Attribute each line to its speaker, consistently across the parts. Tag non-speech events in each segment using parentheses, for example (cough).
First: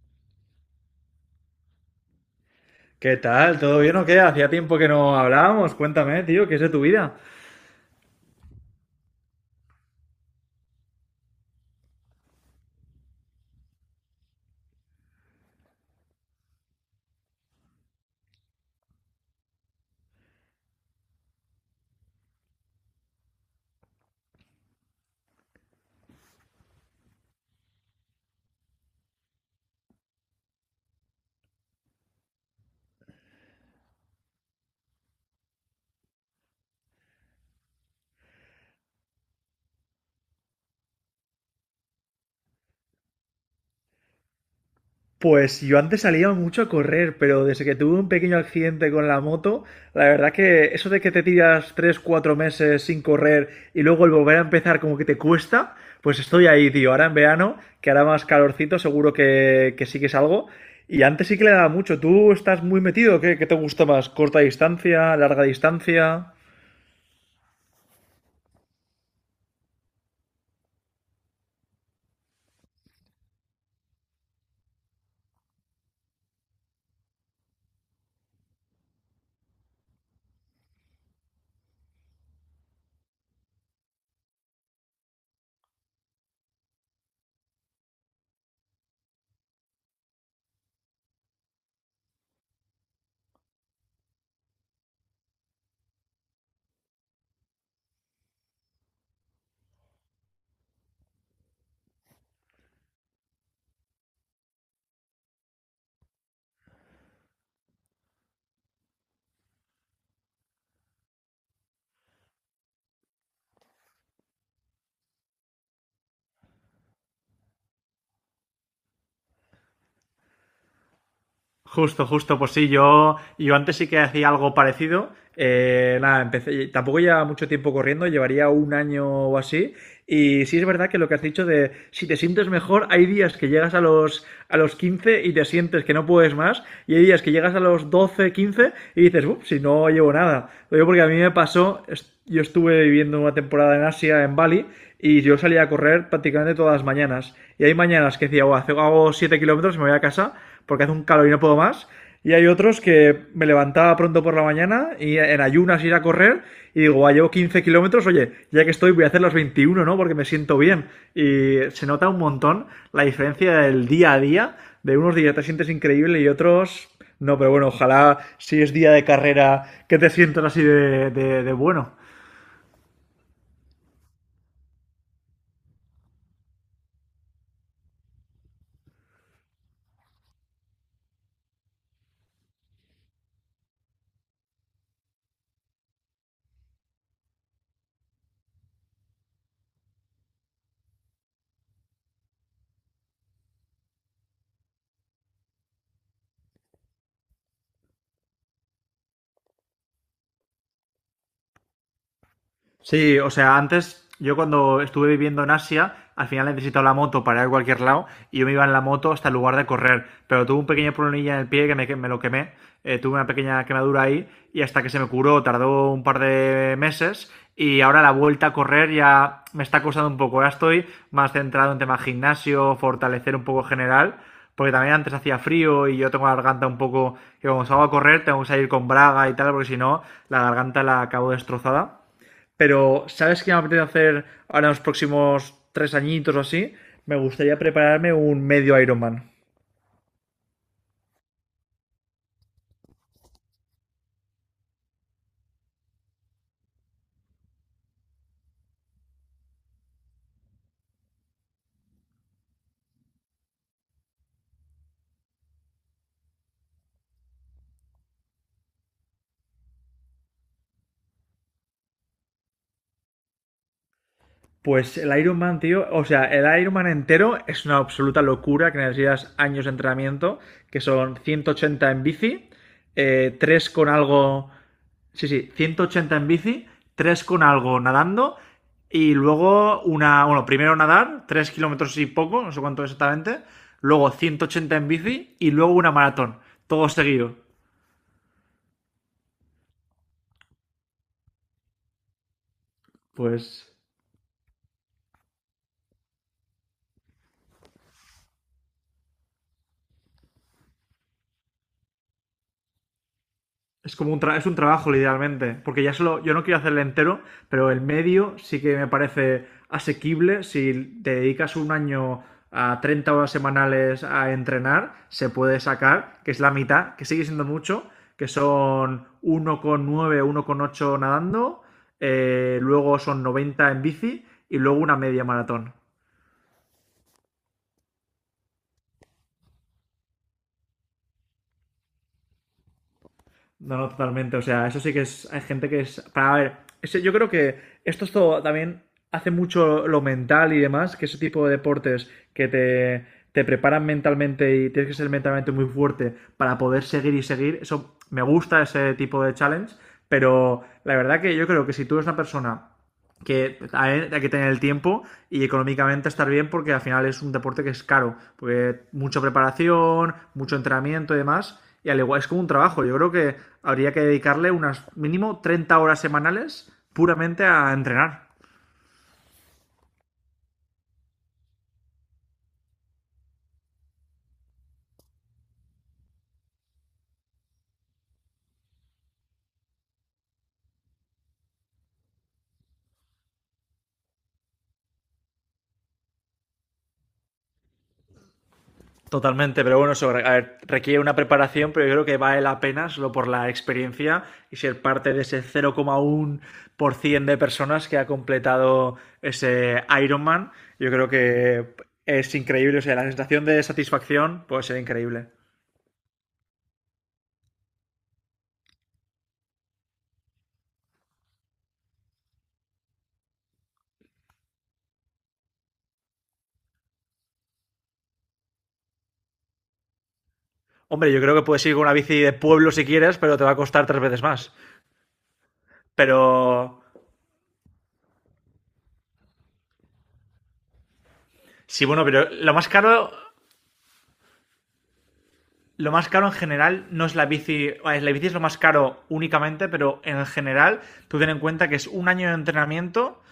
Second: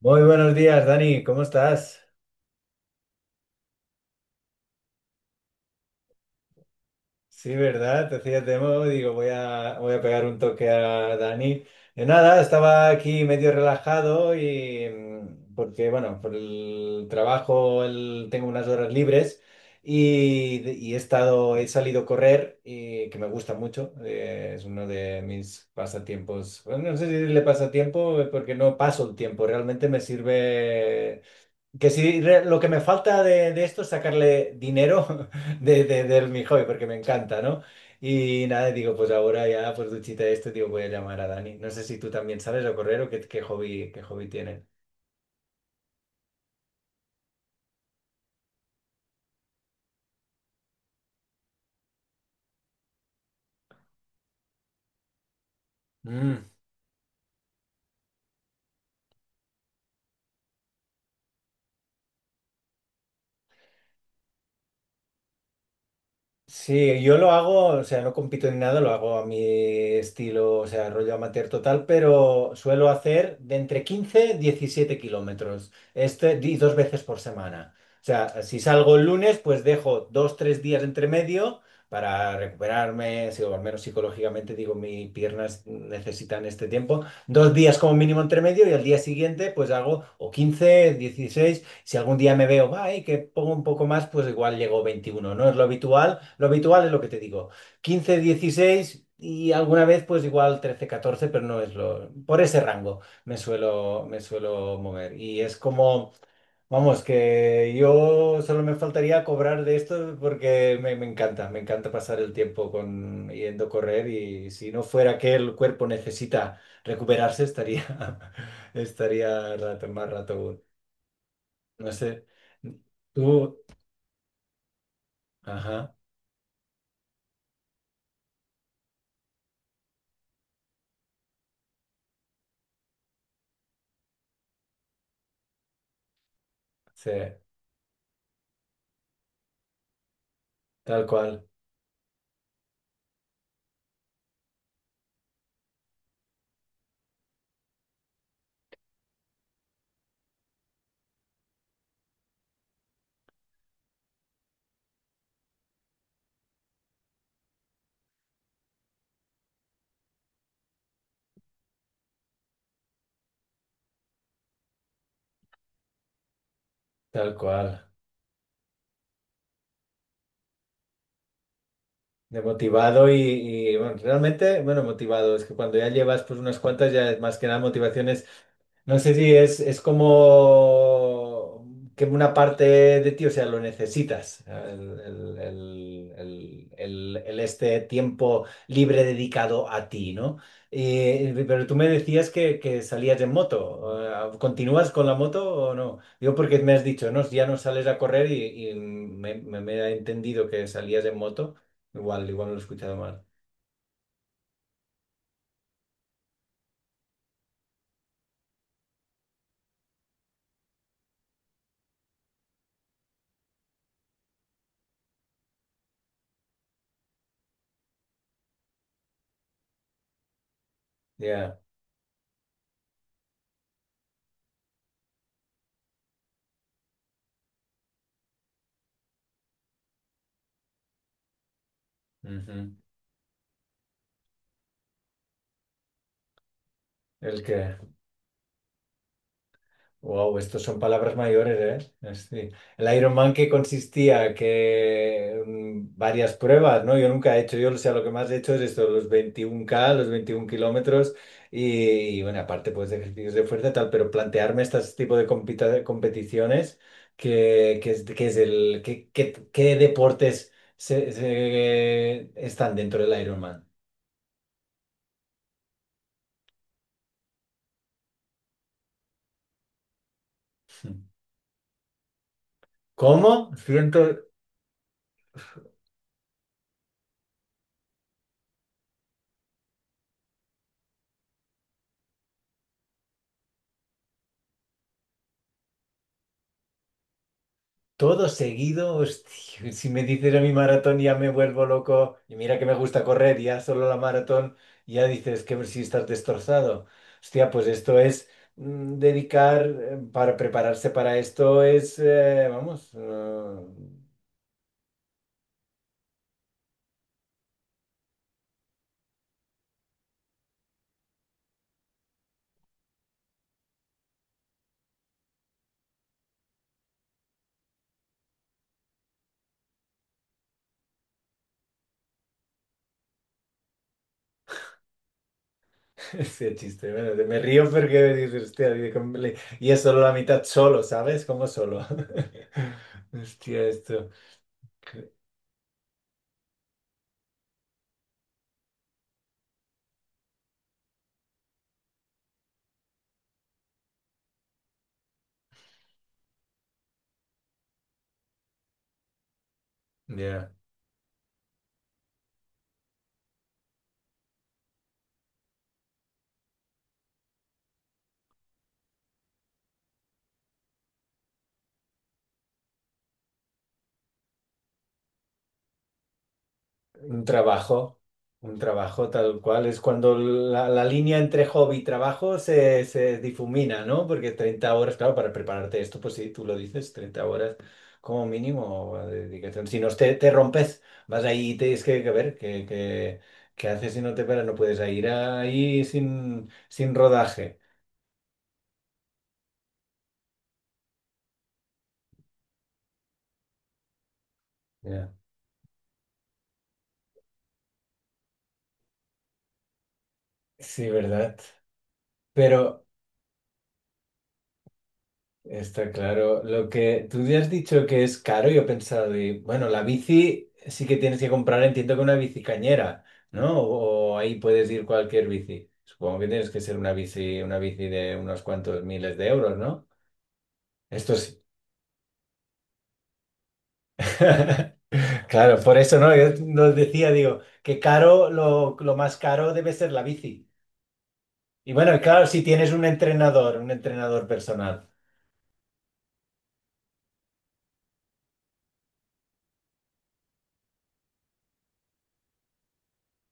Speaker 1: Muy buenos días, Dani, ¿cómo estás?
Speaker 2: ¿Qué tal? ¿Todo bien o qué? Hacía tiempo que no hablábamos. Cuéntame, tío, ¿qué es de tu vida?
Speaker 1: Sí, ¿verdad? Te hacía demo, digo, voy a pegar un toque a Dani. De nada, estaba aquí medio relajado y porque, bueno, por el trabajo tengo unas horas libres y, he salido a correr, y, que me gusta mucho, es uno de mis pasatiempos. Bueno, no sé si le pasatiempo, porque no paso el tiempo, realmente me sirve. Que sí, lo que me falta de, esto es sacarle dinero (laughs) del mi hobby, porque me encanta, ¿no? Y nada, digo, pues ahora ya, pues duchita de esto, digo, voy a llamar a Dani. No sé si tú también sales a correr o qué, qué hobby tienes.
Speaker 2: Pues yo antes salía mucho a correr, pero desde que tuve un pequeño accidente con la moto, la verdad que eso de que te tiras 3, 4 meses sin correr y luego el volver a empezar como que te cuesta, pues
Speaker 1: Mm.
Speaker 2: estoy ahí, tío. Ahora en verano, que hará más calorcito, seguro que sí que salgo. Y antes sí que le daba mucho. ¿Tú estás muy metido? ¿Qué te gusta más? ¿Corta distancia? ¿Larga distancia?
Speaker 1: Sí, yo lo hago, o sea, no compito ni nada, lo hago a mi estilo, o sea, rollo amateur total, pero suelo hacer de entre 15 y 17 kilómetros, y dos veces por semana. O sea, si salgo el lunes, pues dejo dos, tres días entre medio para recuperarme, o al menos psicológicamente digo, mis piernas necesitan este tiempo, dos días como mínimo entre medio y al día siguiente pues hago o 15 16. Si algún día me veo, ay, que pongo un poco más, pues igual llego 21, ¿no? Es lo habitual. Lo habitual es lo que te digo. 15, 16 y alguna vez pues igual 13, 14, pero no es lo... Por ese rango me suelo mover. Y es como, vamos, que yo solo me faltaría cobrar de esto porque me encanta pasar el tiempo con, yendo a correr y si no fuera que el cuerpo necesita recuperarse, estaría, (laughs) estaría rato, más rato. No
Speaker 2: Justo,
Speaker 1: sé,
Speaker 2: justo, pues sí, yo
Speaker 1: tú,
Speaker 2: antes sí que hacía algo parecido.
Speaker 1: ajá,
Speaker 2: Nada, empecé, tampoco llevaba mucho tiempo corriendo, llevaría un año o así. Y sí es verdad que lo que has dicho de si te sientes mejor, hay días que llegas a los 15 y te sientes que no puedes más, y hay
Speaker 1: sí,
Speaker 2: días que llegas a los 12 15 y dices, uff, si no llevo nada. Lo digo porque
Speaker 1: tal
Speaker 2: a mí me
Speaker 1: cual,
Speaker 2: pasó, yo estuve viviendo una temporada en Asia, en Bali, y yo salía a correr prácticamente todas las mañanas. Y hay mañanas que decía, oh, hago 7 kilómetros y me voy a casa porque hace un calor y no puedo más. Y hay otros que me levantaba pronto por la mañana y en ayunas ir a correr y digo, ah, llevo 15 kilómetros, oye, ya que estoy voy a hacer los 21, ¿no? Porque me siento bien. Y se nota un montón la diferencia del día a día, de unos días te sientes increíble y otros
Speaker 1: tal
Speaker 2: no, pero bueno,
Speaker 1: cual.
Speaker 2: ojalá si es día de carrera que te sientas así de bueno.
Speaker 1: De motivado y, bueno, realmente, bueno, motivado, es que cuando ya llevas pues unas cuantas ya es más que nada motivaciones. No sé si es como que una parte de ti, o sea, lo necesitas, el este tiempo libre dedicado a ti, ¿no? Pero tú me decías que salías en moto. ¿Continúas con la moto o no? Yo porque me has dicho, no, si ya no sales a correr y, me, me he entendido que salías en moto. Igual, igual no lo he escuchado
Speaker 2: Sí,
Speaker 1: mal.
Speaker 2: o sea, antes yo cuando estuve viviendo en Asia, al final necesitaba la moto para ir a cualquier lado y yo me iba en la moto hasta el lugar de correr. Pero tuve un pequeño problemilla en el pie que me lo quemé. Tuve una pequeña quemadura ahí y hasta que se me curó tardó un par de meses y ahora la vuelta a correr ya me está costando un poco. Ahora estoy más
Speaker 1: Ya.
Speaker 2: centrado en tema gimnasio, fortalecer un poco general, porque también antes hacía frío y yo tengo la garganta un poco que cuando salgo a correr tengo que salir con braga y tal, porque si no la garganta la acabo destrozada.
Speaker 1: Ujú.
Speaker 2: Pero, ¿sabes qué me apetece hacer ahora en los próximos 3 añitos o así? Me
Speaker 1: El
Speaker 2: gustaría
Speaker 1: que...
Speaker 2: prepararme un medio Ironman.
Speaker 1: Wow, estos son palabras mayores, ¿eh? Sí. El Ironman que consistía que varias pruebas, ¿no? Yo nunca he hecho, yo o sea, lo que más he hecho es esto, los 21 kilómetros. Y, bueno, aparte pues de ejercicios de fuerza y tal, pero plantearme este tipo de competiciones, que es el, que- ¿qué deportes están dentro del Ironman?
Speaker 2: Pues el Ironman, tío, o sea, el Ironman entero es una absoluta locura que necesitas años de entrenamiento, que son 180 en bici,
Speaker 1: ¿Cómo?
Speaker 2: 3 con algo, sí, sí, 180 en bici, 3 con algo nadando y luego una, bueno, primero nadar, 3 kilómetros y poco, no sé cuánto exactamente, luego 180 en bici y luego una maratón, todo seguido.
Speaker 1: Todo seguido, hostia, si me dices a mi maratón ya me vuelvo loco y mira que me gusta correr, ya
Speaker 2: Pues
Speaker 1: solo la maratón, ya dices que si estás destrozado. Hostia, pues esto es, dedicar, para prepararse para esto es, vamos,
Speaker 2: es como un, tra es un trabajo, literalmente. Porque ya solo, yo no quiero hacerle entero, pero el medio sí que me parece asequible. Si te dedicas un año a 30 horas semanales a entrenar, se puede sacar, que es la mitad, que sigue siendo mucho, que son 1,9, ocho nadando, luego son 90 en bici y luego una media maratón.
Speaker 1: (laughs) sí, chiste, bueno, me río porque dices, hostia, dice, "Cómo le-". Y es solo la mitad solo, ¿sabes? Como solo. (laughs) Hostia,
Speaker 2: No, no,
Speaker 1: esto.
Speaker 2: totalmente. O sea, eso sí que es. Hay gente que es. Para a ver, yo creo que esto es todo también hace mucho lo mental y demás, que ese tipo de deportes que te preparan mentalmente y tienes que ser mentalmente muy fuerte para poder seguir y seguir. Eso me gusta ese tipo de challenge,
Speaker 1: Ya.
Speaker 2: pero la verdad que yo creo que si tú eres una persona que hay que tener el tiempo y económicamente estar bien porque al final es un deporte que es caro, porque mucha preparación, mucho entrenamiento y demás, y al igual es como un trabajo, yo creo que habría que dedicarle unas mínimo 30 horas semanales
Speaker 1: Un
Speaker 2: puramente a
Speaker 1: trabajo,
Speaker 2: entrenar.
Speaker 1: un trabajo tal cual. Es cuando la línea entre hobby y trabajo se difumina, ¿no? Porque 30 horas, claro, para prepararte esto, pues sí, tú lo dices, 30 horas como mínimo de dedicación. Si no, te rompes, vas ahí y tienes que ver qué haces si no te paras, no puedes ir ahí sin rodaje.
Speaker 2: Totalmente, pero bueno, eso a ver, requiere una preparación, pero yo creo que vale la pena solo por la experiencia y ser
Speaker 1: Ya.
Speaker 2: parte de ese 0,1% de personas que ha completado ese Ironman.
Speaker 1: Sí,
Speaker 2: Yo creo
Speaker 1: ¿verdad?
Speaker 2: que es increíble, o
Speaker 1: Pero,
Speaker 2: sea, la sensación de satisfacción puede ser increíble.
Speaker 1: está claro. Lo que tú ya has dicho que es caro, yo he pensado, de, bueno, la bici sí que tienes que comprar, entiendo que una bici cañera, ¿no? O ahí puedes ir cualquier bici. Supongo que tienes que ser una bici de unos cuantos miles de euros, ¿no?
Speaker 2: Hombre,
Speaker 1: Esto
Speaker 2: yo creo
Speaker 1: sí.
Speaker 2: que puedes ir con una bici de pueblo si quieres, pero te va a costar 3 veces más.
Speaker 1: (laughs) Claro, por eso, ¿no?
Speaker 2: Pero
Speaker 1: Yo nos decía, digo, que caro, lo más caro debe ser la bici. Y
Speaker 2: sí,
Speaker 1: bueno, y
Speaker 2: bueno,
Speaker 1: claro,
Speaker 2: pero
Speaker 1: si
Speaker 2: lo más
Speaker 1: tienes
Speaker 2: caro
Speaker 1: un entrenador personal.
Speaker 2: lo más caro en general no es la bici. Vale, la bici es lo más caro únicamente, pero en general, tú ten en cuenta que es un año de entrenamiento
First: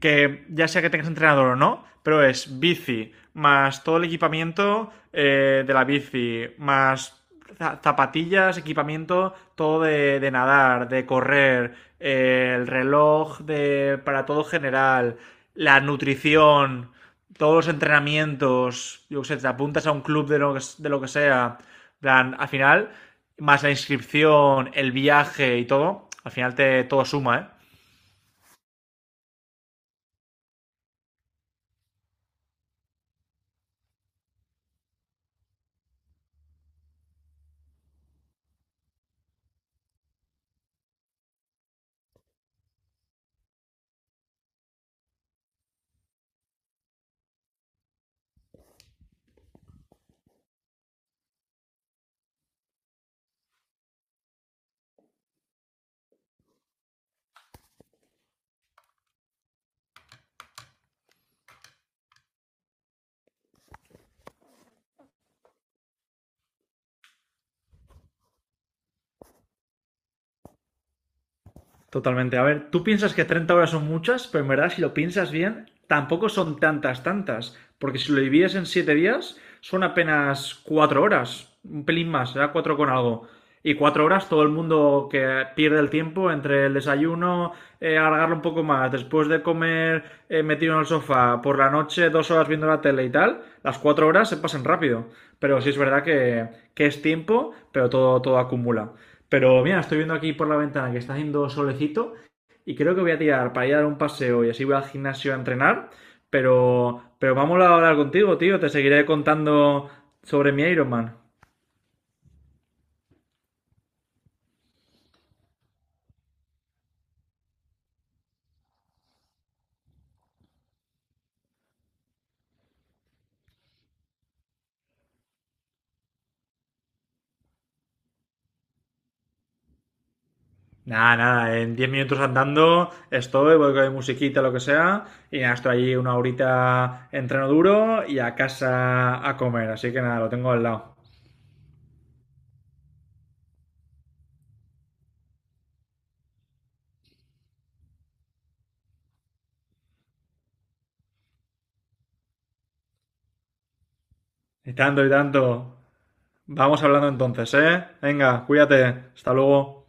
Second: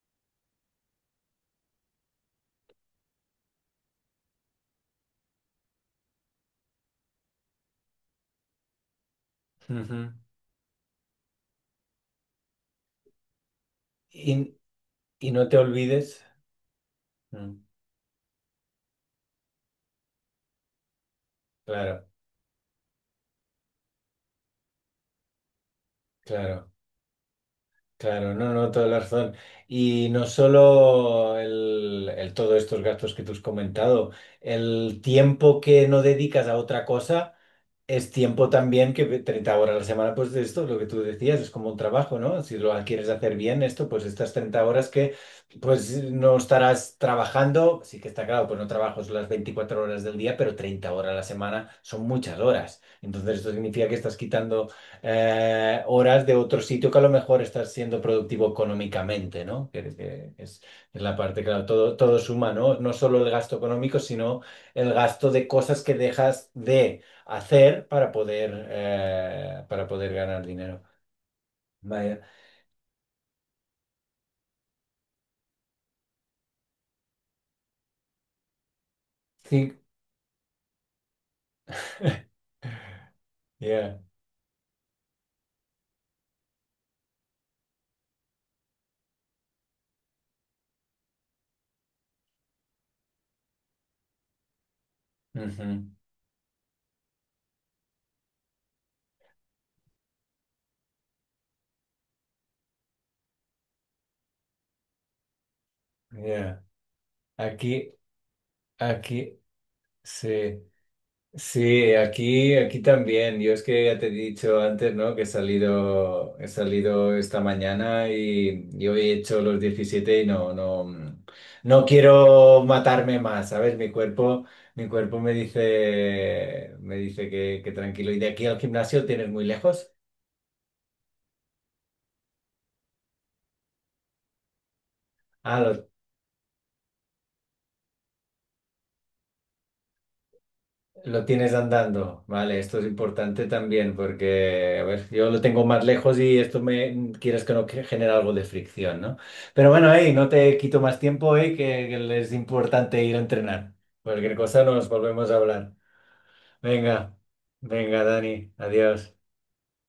Speaker 2: que ya sea que tengas entrenador o no, pero es bici más todo el equipamiento de la bici, más zapatillas, equipamiento, todo
Speaker 1: Ujú.
Speaker 2: de nadar, de correr, el reloj de, para todo
Speaker 1: Y,
Speaker 2: general,
Speaker 1: no te
Speaker 2: la
Speaker 1: olvides.
Speaker 2: nutrición,
Speaker 1: Mm,
Speaker 2: todos los entrenamientos, yo qué sé, te apuntas a un club de lo que sea,
Speaker 1: Claro,
Speaker 2: plan, al final, más la inscripción, el viaje y todo, al final
Speaker 1: claro.
Speaker 2: te, todo suma, ¿eh?
Speaker 1: Claro, no, no, toda la razón. Y no solo todos estos gastos que tú has comentado, el tiempo que no dedicas a otra cosa es tiempo también que 30 horas a la semana, pues de esto, lo que tú decías, es como un trabajo, ¿no? Si lo quieres hacer bien esto, pues estas 30 horas que pues no estarás trabajando, sí que está claro, pues no trabajas las 24 horas del día, pero 30 horas a la semana son muchas horas. Entonces esto significa que estás quitando, horas de otro sitio que a lo mejor estás siendo productivo económicamente, ¿no? Que es la parte, claro, todo, todo suma, ¿no? No solo el gasto económico, sino el gasto de cosas que dejas de hacer para poder ganar dinero. Vaya.
Speaker 2: Totalmente. A ver, tú piensas que 30 horas son muchas, pero en verdad, si lo piensas bien, tampoco son tantas, tantas. Porque si lo divides en 7 días,
Speaker 1: Sí.
Speaker 2: son apenas 4 horas. Un pelín más, será 4 con algo. Y
Speaker 1: Yeah.
Speaker 2: 4 horas todo el mundo que pierde el tiempo entre el desayuno, alargarlo un poco más, después de comer metido en el sofá, por la noche 2 horas viendo la tele y tal, las 4 horas se pasan rápido. Pero sí es
Speaker 1: Ujú.
Speaker 2: verdad que es tiempo, pero todo, todo acumula. Pero mira, estoy viendo aquí por la ventana que está haciendo solecito y creo que voy a tirar para ir a dar un paseo y así voy al gimnasio a entrenar.
Speaker 1: Yeah.
Speaker 2: Pero vamos a
Speaker 1: Aquí,
Speaker 2: hablar contigo, tío. Te seguiré
Speaker 1: aquí,
Speaker 2: contando sobre
Speaker 1: sí.
Speaker 2: mi Ironman.
Speaker 1: Sí, aquí, aquí también. Yo es que ya te he dicho antes, ¿no? Que he salido esta mañana y yo he hecho los 17 y no quiero matarme más, ¿sabes? Mi cuerpo me dice que tranquilo. ¿Y de aquí al gimnasio tienes muy lejos?
Speaker 2: Nada, nada, en 10 minutos andando estoy, voy con mi musiquita, lo que sea, y nada,
Speaker 1: Ah,
Speaker 2: estoy
Speaker 1: lo
Speaker 2: allí una horita entreno duro y a casa a comer, así que nada, lo tengo al lado.
Speaker 1: Lo tienes andando, vale, esto es importante también porque, a ver, yo lo tengo más lejos y esto me quieres que no que genera algo de fricción, ¿no? Pero bueno, hey, no te quito más tiempo, hey, que es importante ir a entrenar. Cualquier cosa
Speaker 2: Y
Speaker 1: nos
Speaker 2: tanto, y
Speaker 1: volvemos a hablar.
Speaker 2: tanto. Vamos hablando
Speaker 1: Venga,
Speaker 2: entonces, ¿eh?
Speaker 1: venga,
Speaker 2: Venga,
Speaker 1: Dani,
Speaker 2: cuídate.
Speaker 1: adiós.
Speaker 2: Hasta luego.